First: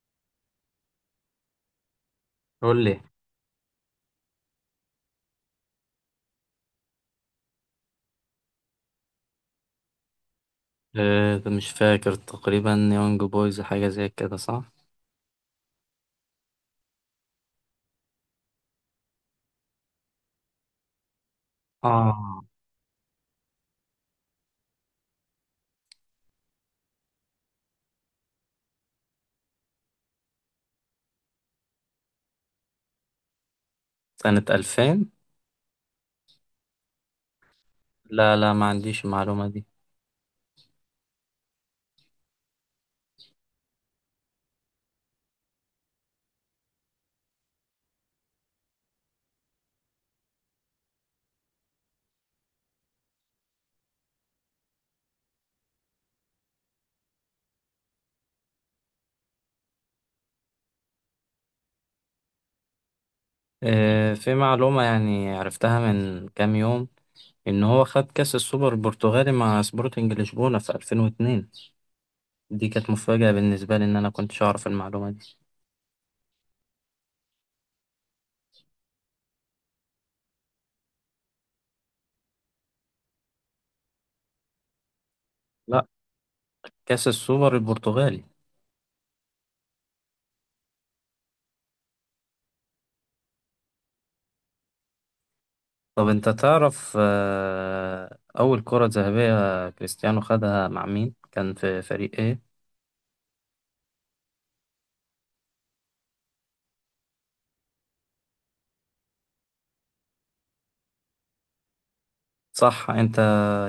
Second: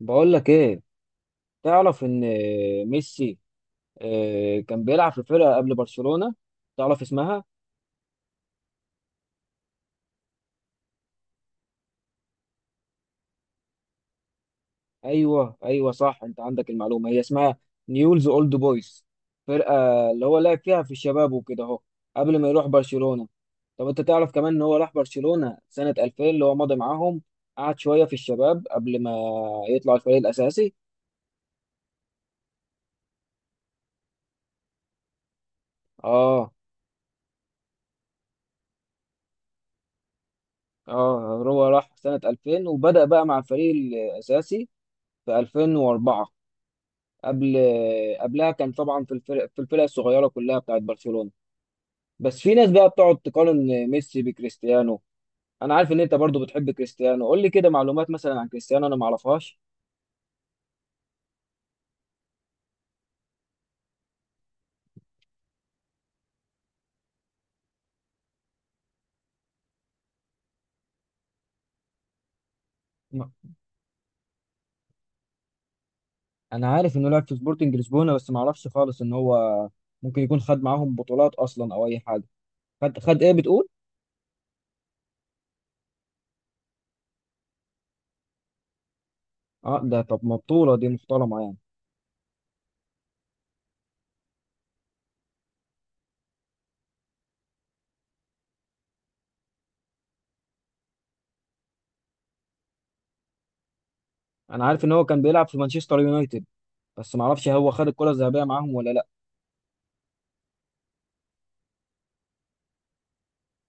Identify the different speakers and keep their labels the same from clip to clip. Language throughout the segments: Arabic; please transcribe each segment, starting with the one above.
Speaker 1: بقول لك ايه؟ تعرف ان
Speaker 2: قول لي.
Speaker 1: ميسي كان بيلعب في فرقه قبل برشلونه، تعرف اسمها؟
Speaker 2: مش فاكر تقريبا يونج بويز حاجة زي كده صح؟
Speaker 1: ايوه، ايوه، صح. انت عندك المعلومه، هي اسمها نيولز اولد بويز، فرقه اللي هو لعب فيها في الشباب وكده اهو، قبل
Speaker 2: اه
Speaker 1: ما يروح برشلونه. طب انت تعرف كمان ان هو راح برشلونه سنه 2000، اللي هو مضى معاهم قعد شويه في الشباب قبل ما يطلع الفريق الاساسي؟
Speaker 2: سنة 2000.
Speaker 1: اه.
Speaker 2: لا، لا، ما عنديش المعلومة دي.
Speaker 1: اه، هو راح سنه 2000 وبدأ بقى مع الفريق الاساسي في 2004. قبل قبلها كان طبعا في الفرق الصغيره كلها بتاعت برشلونه. بس في ناس بقى بتقعد تقارن ميسي بكريستيانو. انا عارف ان انت برضو بتحب كريستيانو، قول لي كده معلومات مثلا عن كريستيانو انا ما اعرفهاش.
Speaker 2: في معلومة يعني عرفتها من كام يوم، إن هو خد كأس السوبر البرتغالي مع سبورتنج لشبونة في 2002. دي كانت
Speaker 1: م-
Speaker 2: مفاجأة بالنسبة لي، إن أنا كنتش أعرف المعلومة دي.
Speaker 1: انا عارف انه لعب في سبورتنج لشبونه بس ما اعرفش خالص ان هو ممكن يكون خد معاهم بطولات اصلا او اي حاجه. خد ايه بتقول؟
Speaker 2: لا، كأس السوبر البرتغالي.
Speaker 1: اه، ده طب ما بطوله دي محترمه يعني.
Speaker 2: طب أنت تعرف، أول كرة ذهبية كريستيانو خدها مع مين؟ كان في فريق إيه؟
Speaker 1: انا عارف ان هو كان بيلعب في مانشستر يونايتد بس ما اعرفش هو خد الكره الذهبيه معاهم ولا لا.
Speaker 2: صح، انت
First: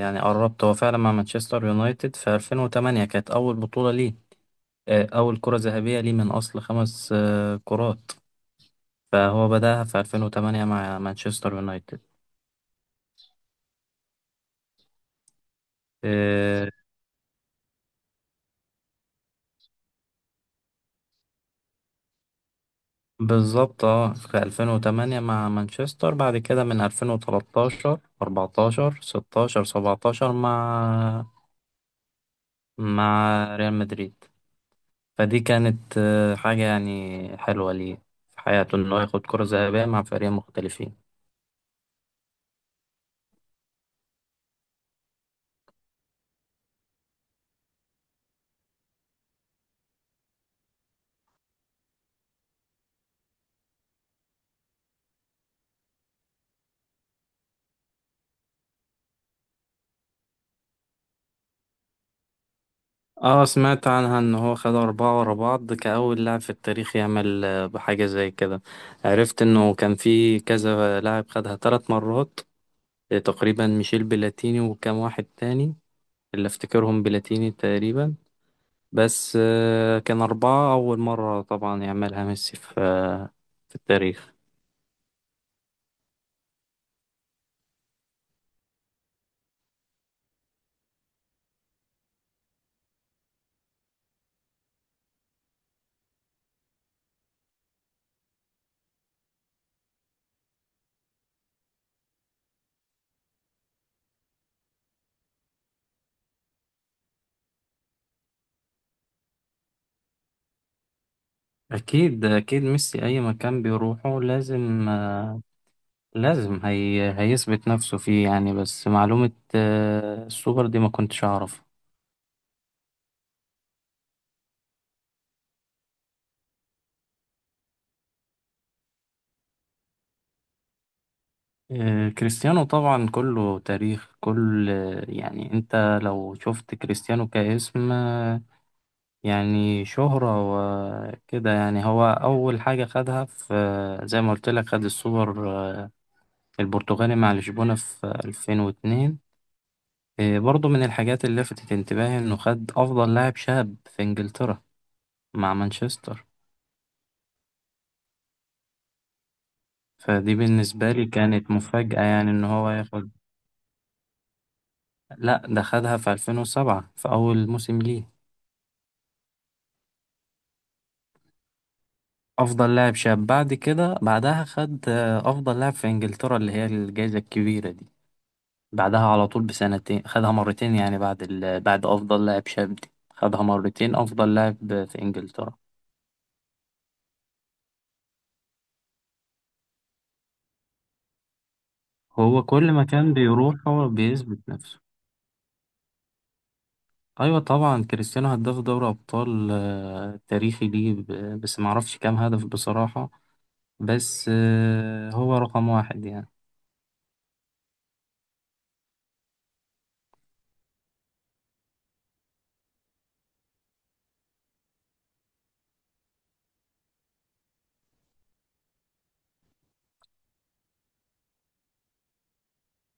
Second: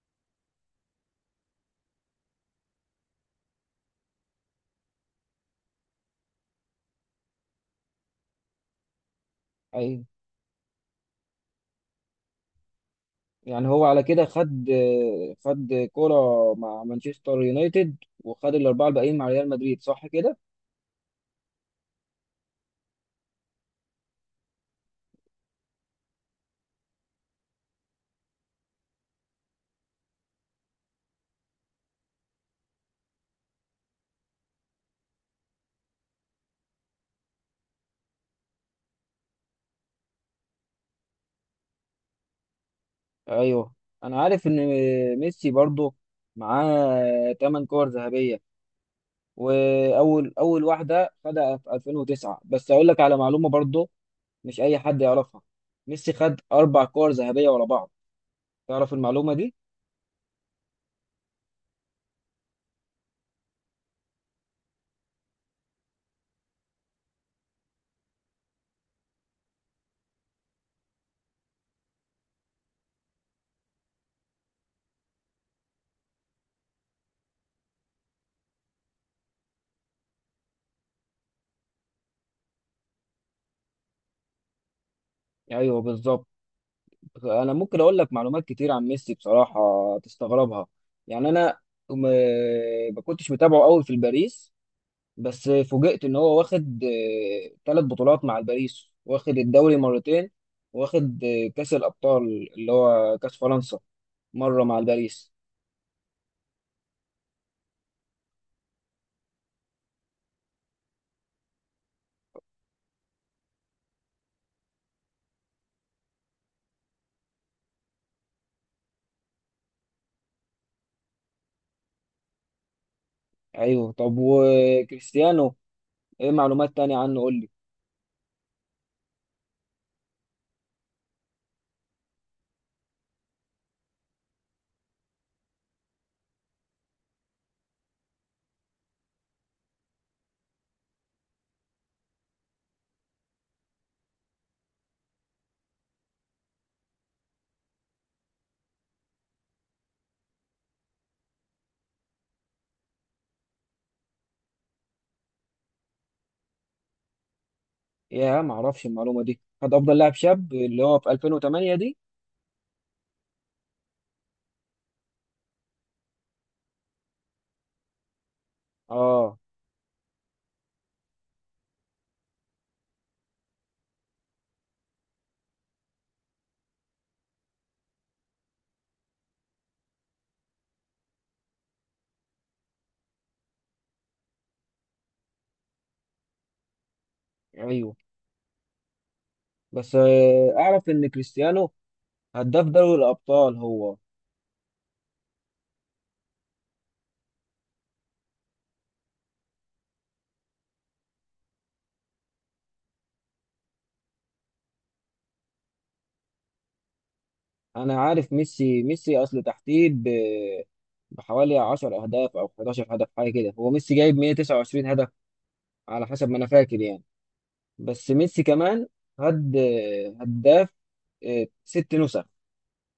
Speaker 2: يعني قربت. هو فعلا مع مانشستر يونايتد في 2008 كانت اول بطولة ليه، اول كرة ذهبية ليه من اصل خمس كرات، فهو بدأها
Speaker 1: اي،
Speaker 2: في 2008 مع مانشستر يونايتد.
Speaker 1: يعني هو على كده خد كرة
Speaker 2: آه،
Speaker 1: مع مانشستر يونايتد، وخد الأربعة الباقيين مع ريال مدريد، صح كده؟
Speaker 2: بالظبط. اه في 2008 مع مانشستر، بعد كده من 2013، 14، 16، 17 مع ريال مدريد. فدي كانت حاجة يعني حلوة ليه في حياته، انه ياخد كرة ذهبية مع فريقين مختلفين.
Speaker 1: أيوه، أنا عارف إن ميسي برضه معاه تمن كور ذهبية، وأول واحدة خدها في 2009. بس أقول لك على معلومة برضه مش أي حد يعرفها، ميسي خد أربع كور ذهبية ورا بعض، تعرف المعلومة دي؟
Speaker 2: اه سمعت عنها ان هو خد اربعة ورا بعض كأول لاعب في التاريخ يعمل بحاجة زي كده. عرفت انه كان في كذا لاعب خدها ثلاث مرات، تقريبا ميشيل بلاتيني وكام واحد تاني، اللي افتكرهم بلاتيني تقريبا. بس كان اربعة اول مرة طبعا يعملها ميسي في في التاريخ.
Speaker 1: أيوه بالظبط. انا ممكن اقول لك معلومات كتير عن ميسي بصراحه، تستغربها. يعني انا م... ما كنتش متابعه قوي في الباريس، بس فوجئت ان هو واخد ثلاث بطولات مع الباريس، واخد الدوري مرتين، واخد كاس الابطال اللي هو كاس فرنسا، مره مع الباريس.
Speaker 2: اكيد اكيد ميسي اي مكان بيروحه لازم لازم هي هيثبت نفسه فيه، يعني بس معلومة السوبر دي ما كنتش اعرف.
Speaker 1: ايوه، طب وكريستيانو ايه معلومات تانية عنه، قول لي.
Speaker 2: كريستيانو طبعا كله تاريخ، كل يعني انت لو شفت كريستيانو كاسم، يعني شهرة وكده. يعني هو أول حاجة خدها في زي ما قلت لك، خد السوبر البرتغالي مع لشبونة في 2002. برضو من الحاجات اللي لفتت انتباهي إنه خد أفضل لاعب شاب في إنجلترا مع مانشستر.
Speaker 1: يا، ما اعرفش المعلومه دي، خد افضل لاعب
Speaker 2: فدي
Speaker 1: شاب اللي
Speaker 2: بالنسبة
Speaker 1: هو
Speaker 2: لي
Speaker 1: في
Speaker 2: كانت
Speaker 1: 2008 دي.
Speaker 2: مفاجأة، يعني إن هو ياخد. لأ، ده خدها في 2007 في أول موسم ليه،
Speaker 1: اه،
Speaker 2: افضل لاعب شاب. بعد كده بعدها خد افضل لاعب في انجلترا، اللي هي الجائزة الكبيرة دي. بعدها على طول بسنتين خدها مرتين، يعني بعد افضل لاعب شاب دي خدها مرتين افضل لاعب في انجلترا.
Speaker 1: ايوه. بس اعرف ان كريستيانو
Speaker 2: هو
Speaker 1: هداف
Speaker 2: كل
Speaker 1: دوري
Speaker 2: مكان بيروح
Speaker 1: الأبطال
Speaker 2: هو
Speaker 1: هو.
Speaker 2: بيثبت نفسه. ايوه طبعا، كريستيانو هداف دوري ابطال، تاريخي ليه، بس ما اعرفش كام هدف بصراحة. بس هو رقم واحد يعني.
Speaker 1: أنا عارف، ميسي أصل تحتيه بحوالي 10 أهداف أو 11 هدف حاجة كده، هو ميسي جايب 129 هدف على حسب ما أنا فاكر يعني. بس ميسي كمان هد هداف ست نسخ،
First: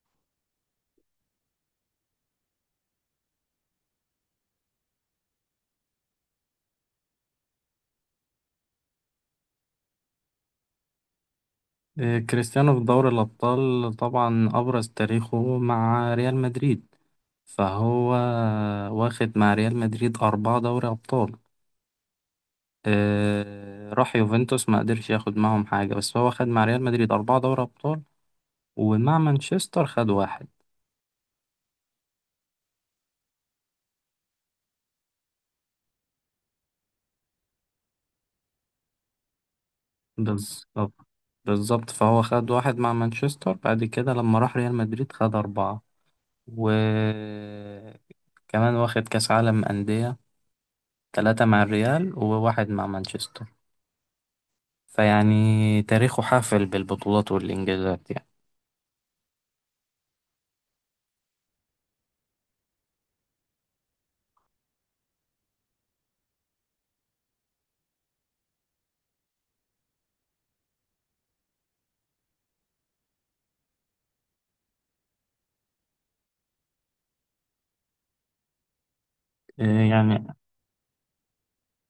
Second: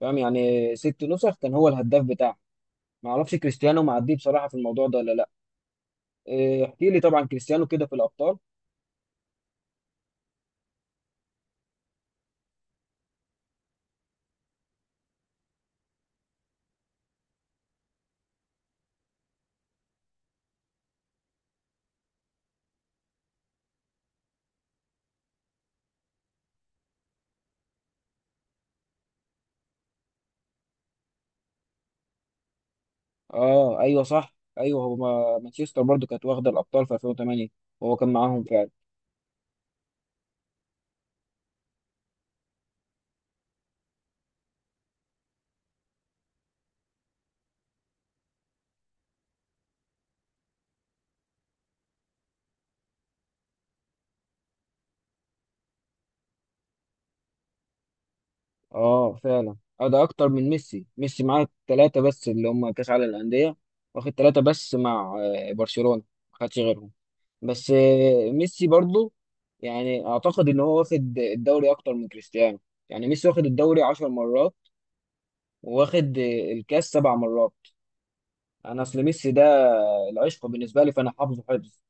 Speaker 1: فاهم؟ يعني ست نسخ كان هو الهداف بتاعه. معرفش كريستيانو معديه بصراحة في الموضوع ده ولا لأ. احكي لي طبعا كريستيانو كده في الأبطال.
Speaker 2: كريستيانو في دوري الابطال طبعا ابرز تاريخه مع ريال مدريد. فهو واخد مع ريال مدريد أربعة دوري أبطال. راح يوفنتوس، ما قدرش ياخد معهم حاجة، بس هو خد مع ريال مدريد أربعة دوري أبطال ومع مانشستر خد واحد.
Speaker 1: أه، أيوه، صح، أيوه، هو مانشستر برضو كانت واخدة الأبطال في 2008 وهو كان معاهم فعلا.
Speaker 2: بالظبط، بالظبط. فهو خد واحد مع مانشستر. بعد كده لما راح ريال مدريد خد أربعة، وكمان واخد كأس عالم أندية ثلاثة مع الريال وواحد مع مانشستر. فيعني تاريخه حافل بالبطولات والإنجازات يعني.
Speaker 1: اه، فعلا. اه، ده اكتر من ميسي. ميسي معاه ثلاثة بس، اللي هم كاس عالم الأندية، واخد ثلاثة بس مع برشلونة، ما خدش غيرهم. بس ميسي برضو يعني اعتقد ان هو واخد الدوري اكتر من كريستيانو، يعني ميسي واخد الدوري 10 مرات، وواخد الكاس سبع مرات. انا اصل ميسي ده
Speaker 2: آه، يعني
Speaker 1: العشق بالنسبة لي، فانا حافظه حفظ.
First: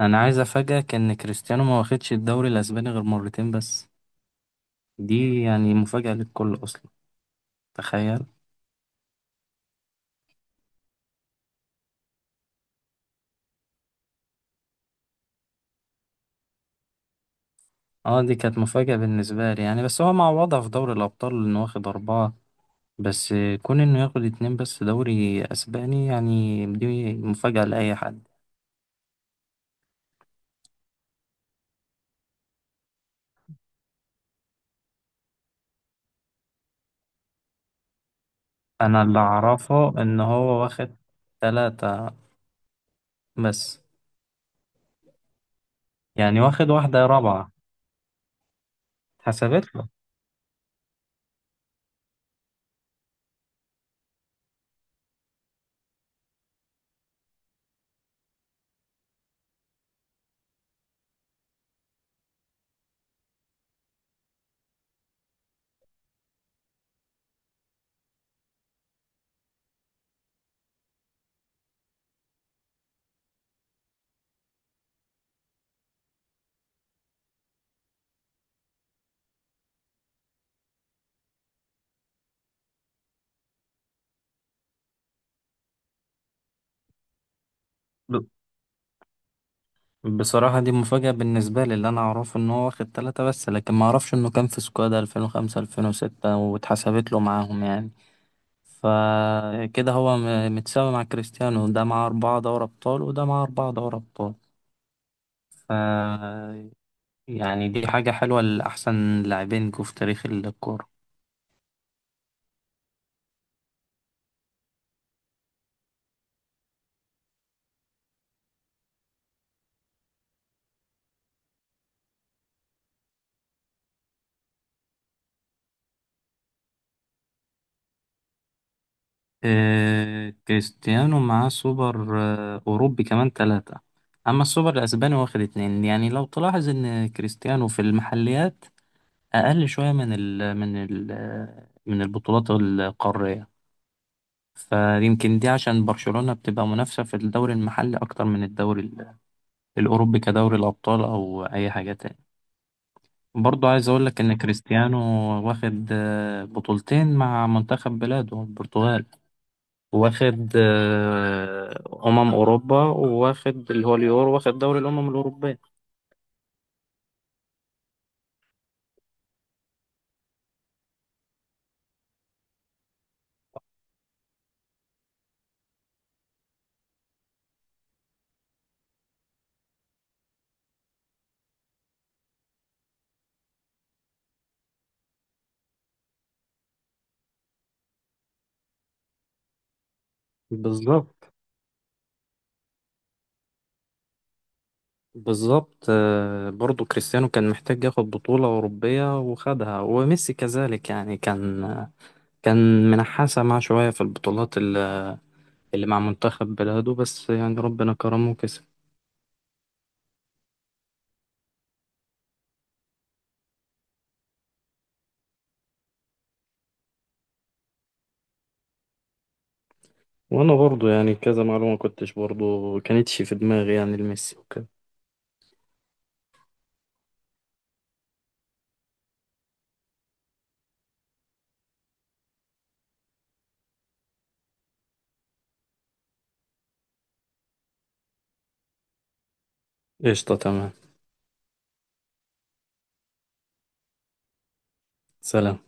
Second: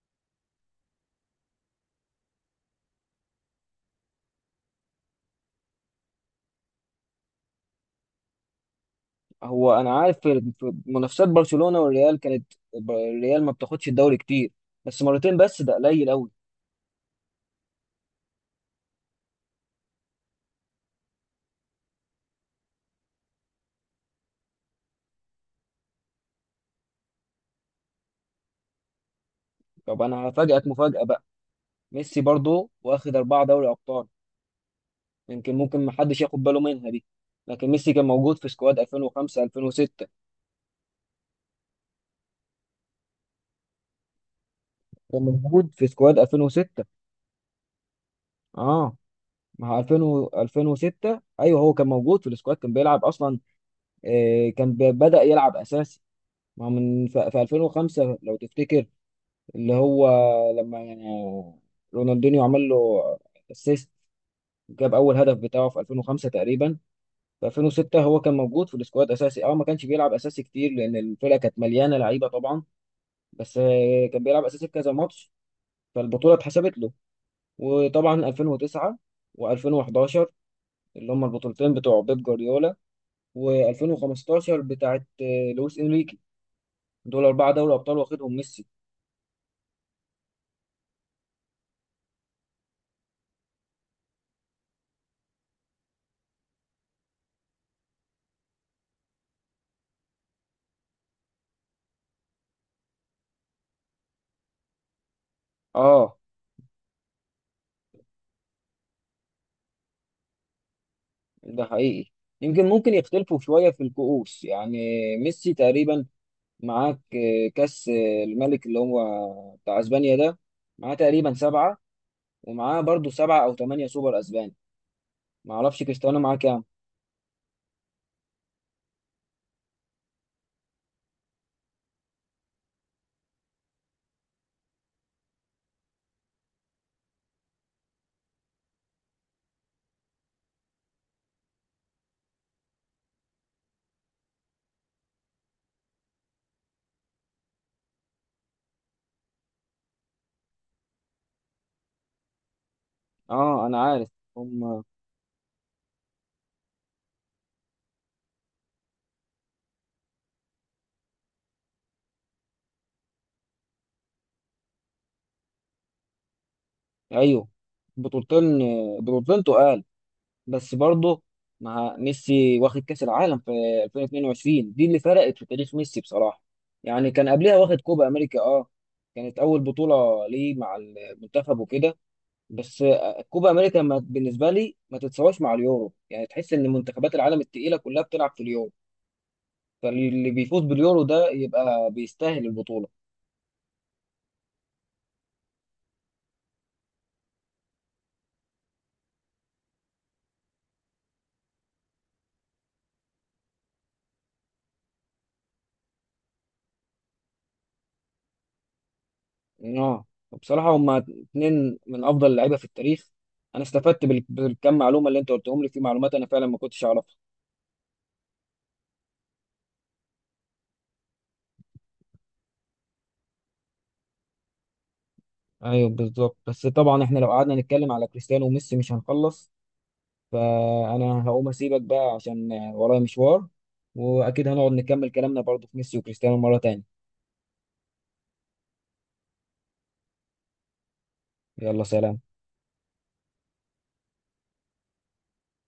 Speaker 2: انا عايز افاجئك ان كريستيانو ما واخدش الدوري الاسباني غير مرتين بس. دي يعني مفاجأة للكل اصلا، تخيل.
Speaker 1: هو انا عارف، في منافسات برشلونة والريال كانت الريال ما بتاخدش الدوري كتير، بس مرتين بس ده قليل قوي.
Speaker 2: اه، دي كانت مفاجأة بالنسبة لي يعني، بس هو معوضها في دوري الابطال انه واخد اربعة بس. كون انه ياخد اتنين بس دوري اسباني، يعني دي مفاجأة لاي حد.
Speaker 1: طب انا هفاجئك مفاجأة، ميسي برضه واخد أربعة دوري أبطال، يمكن ممكن محدش ياخد باله منها دي. لكن ميسي كان موجود في سكواد
Speaker 2: انا اللي
Speaker 1: 2005
Speaker 2: اعرفه
Speaker 1: 2006،
Speaker 2: ان هو واخد تلاتة بس.
Speaker 1: كان موجود في سكواد
Speaker 2: يعني واخد
Speaker 1: 2006.
Speaker 2: واحدة رابعة
Speaker 1: اه،
Speaker 2: اتحسبت
Speaker 1: مع 2000 2006 ايوه هو كان موجود في السكواد، كان بيلعب اصلا. آه، كان بدأ يلعب اساسي مع من في 2005 لو تفتكر، اللي هو لما يعني رونالدينيو عمل له اسيست، جاب اول هدف بتاعه في 2005 تقريبا. في 2006 هو كان موجود في السكواد اساسي، اه ما كانش بيلعب اساسي كتير لان الفرقه كانت مليانه لعيبه طبعا، بس كان بيلعب اساسي في كذا ماتش، فالبطوله اتحسبت له. وطبعا 2009 و2011 اللي هم البطولتين بتوع بيب جوارديولا، و2015 بتاعت لويس انريكي، دول اربعه دوري ابطال
Speaker 2: له.
Speaker 1: واخدهم ميسي.
Speaker 2: بصراحة دي مفاجأة بالنسبة لي، اللي أنا أعرفه إن هو واخد تلاتة بس، لكن ما أعرفش إنه كان في سكواد 2005، 2006 واتحسبت له معاهم يعني. فكده هو متساوي مع كريستيانو، ده معاه أربعة دوري أبطال وده معاه أربعة دوري أبطال. ف
Speaker 1: اه،
Speaker 2: يعني دي حاجة حلوة لأحسن لاعبين جو في تاريخ الكورة.
Speaker 1: ده حقيقي. يمكن ممكن يختلفوا شويه في الكؤوس يعني، ميسي تقريبا معاك كاس الملك اللي هو بتاع اسبانيا ده، معاه تقريبا سبعه، ومعاه برضو سبعة أو تمانية سوبر أسبان. معرفش كريستيانو معاه كام.
Speaker 2: إيه، كريستيانو معاه سوبر أوروبي كمان تلاتة. أما السوبر الأسباني واخد اتنين. يعني لو تلاحظ إن كريستيانو في المحليات أقل شوية من البطولات القارية. فيمكن دي عشان برشلونة بتبقى منافسة في الدوري المحلي أكتر من الدوري الأوروبي كدوري الأبطال أو أي حاجة تاني.
Speaker 1: اه،
Speaker 2: برضو
Speaker 1: أنا
Speaker 2: عايز أقول
Speaker 1: عارف.
Speaker 2: لك إن
Speaker 1: هم.
Speaker 2: كريستيانو واخد بطولتين مع منتخب بلاده البرتغال. واخد أمم أوروبا، وواخد اللي هو اليورو، واخد دوري الأمم الأوروبية.
Speaker 1: أيوه، بطولتين، بطولتين تقال. بس برضو مع ميسي واخد كأس العالم في 2022، دي اللي فرقت في تاريخ ميسي بصراحة. يعني كان قبلها واخد كوبا أمريكا، اه، كانت أول بطولة ليه مع المنتخب وكده. بس كوبا أمريكا بالنسبة لي ما تتساواش مع اليورو، يعني تحس إن منتخبات العالم التقيلة كلها بتلعب في اليورو، فاللي بيفوز باليورو ده
Speaker 2: بالظبط،
Speaker 1: يبقى بيستاهل البطولة.
Speaker 2: بالظبط. برضو كريستيانو كان محتاج ياخد بطولة أوروبية وخدها، وميسي كذلك يعني. كان منحاسة مع شوية في البطولات اللي مع منتخب بلاده، بس يعني ربنا كرمه وكسب.
Speaker 1: اه، بصراحة هما اتنين من أفضل اللعيبة في التاريخ. أنا استفدت بالكم معلومة اللي أنت قلتهم لي، في معلومات أنا فعلا ما كنتش أعرفها.
Speaker 2: وأنا برضو يعني كذا معلومة كنتش برضو كانتش في دماغي يعني لميسي وكده.
Speaker 1: أيوه بالظبط، بس طبعا إحنا لو قعدنا نتكلم على كريستيانو وميسي مش هنخلص، فأنا هقوم أسيبك بقى عشان ورايا مشوار، وأكيد هنقعد نكمل كلامنا برضه في ميسي وكريستيانو مرة تانية.
Speaker 2: قشطة، تمام.
Speaker 1: يلا، سلام.
Speaker 2: سلام.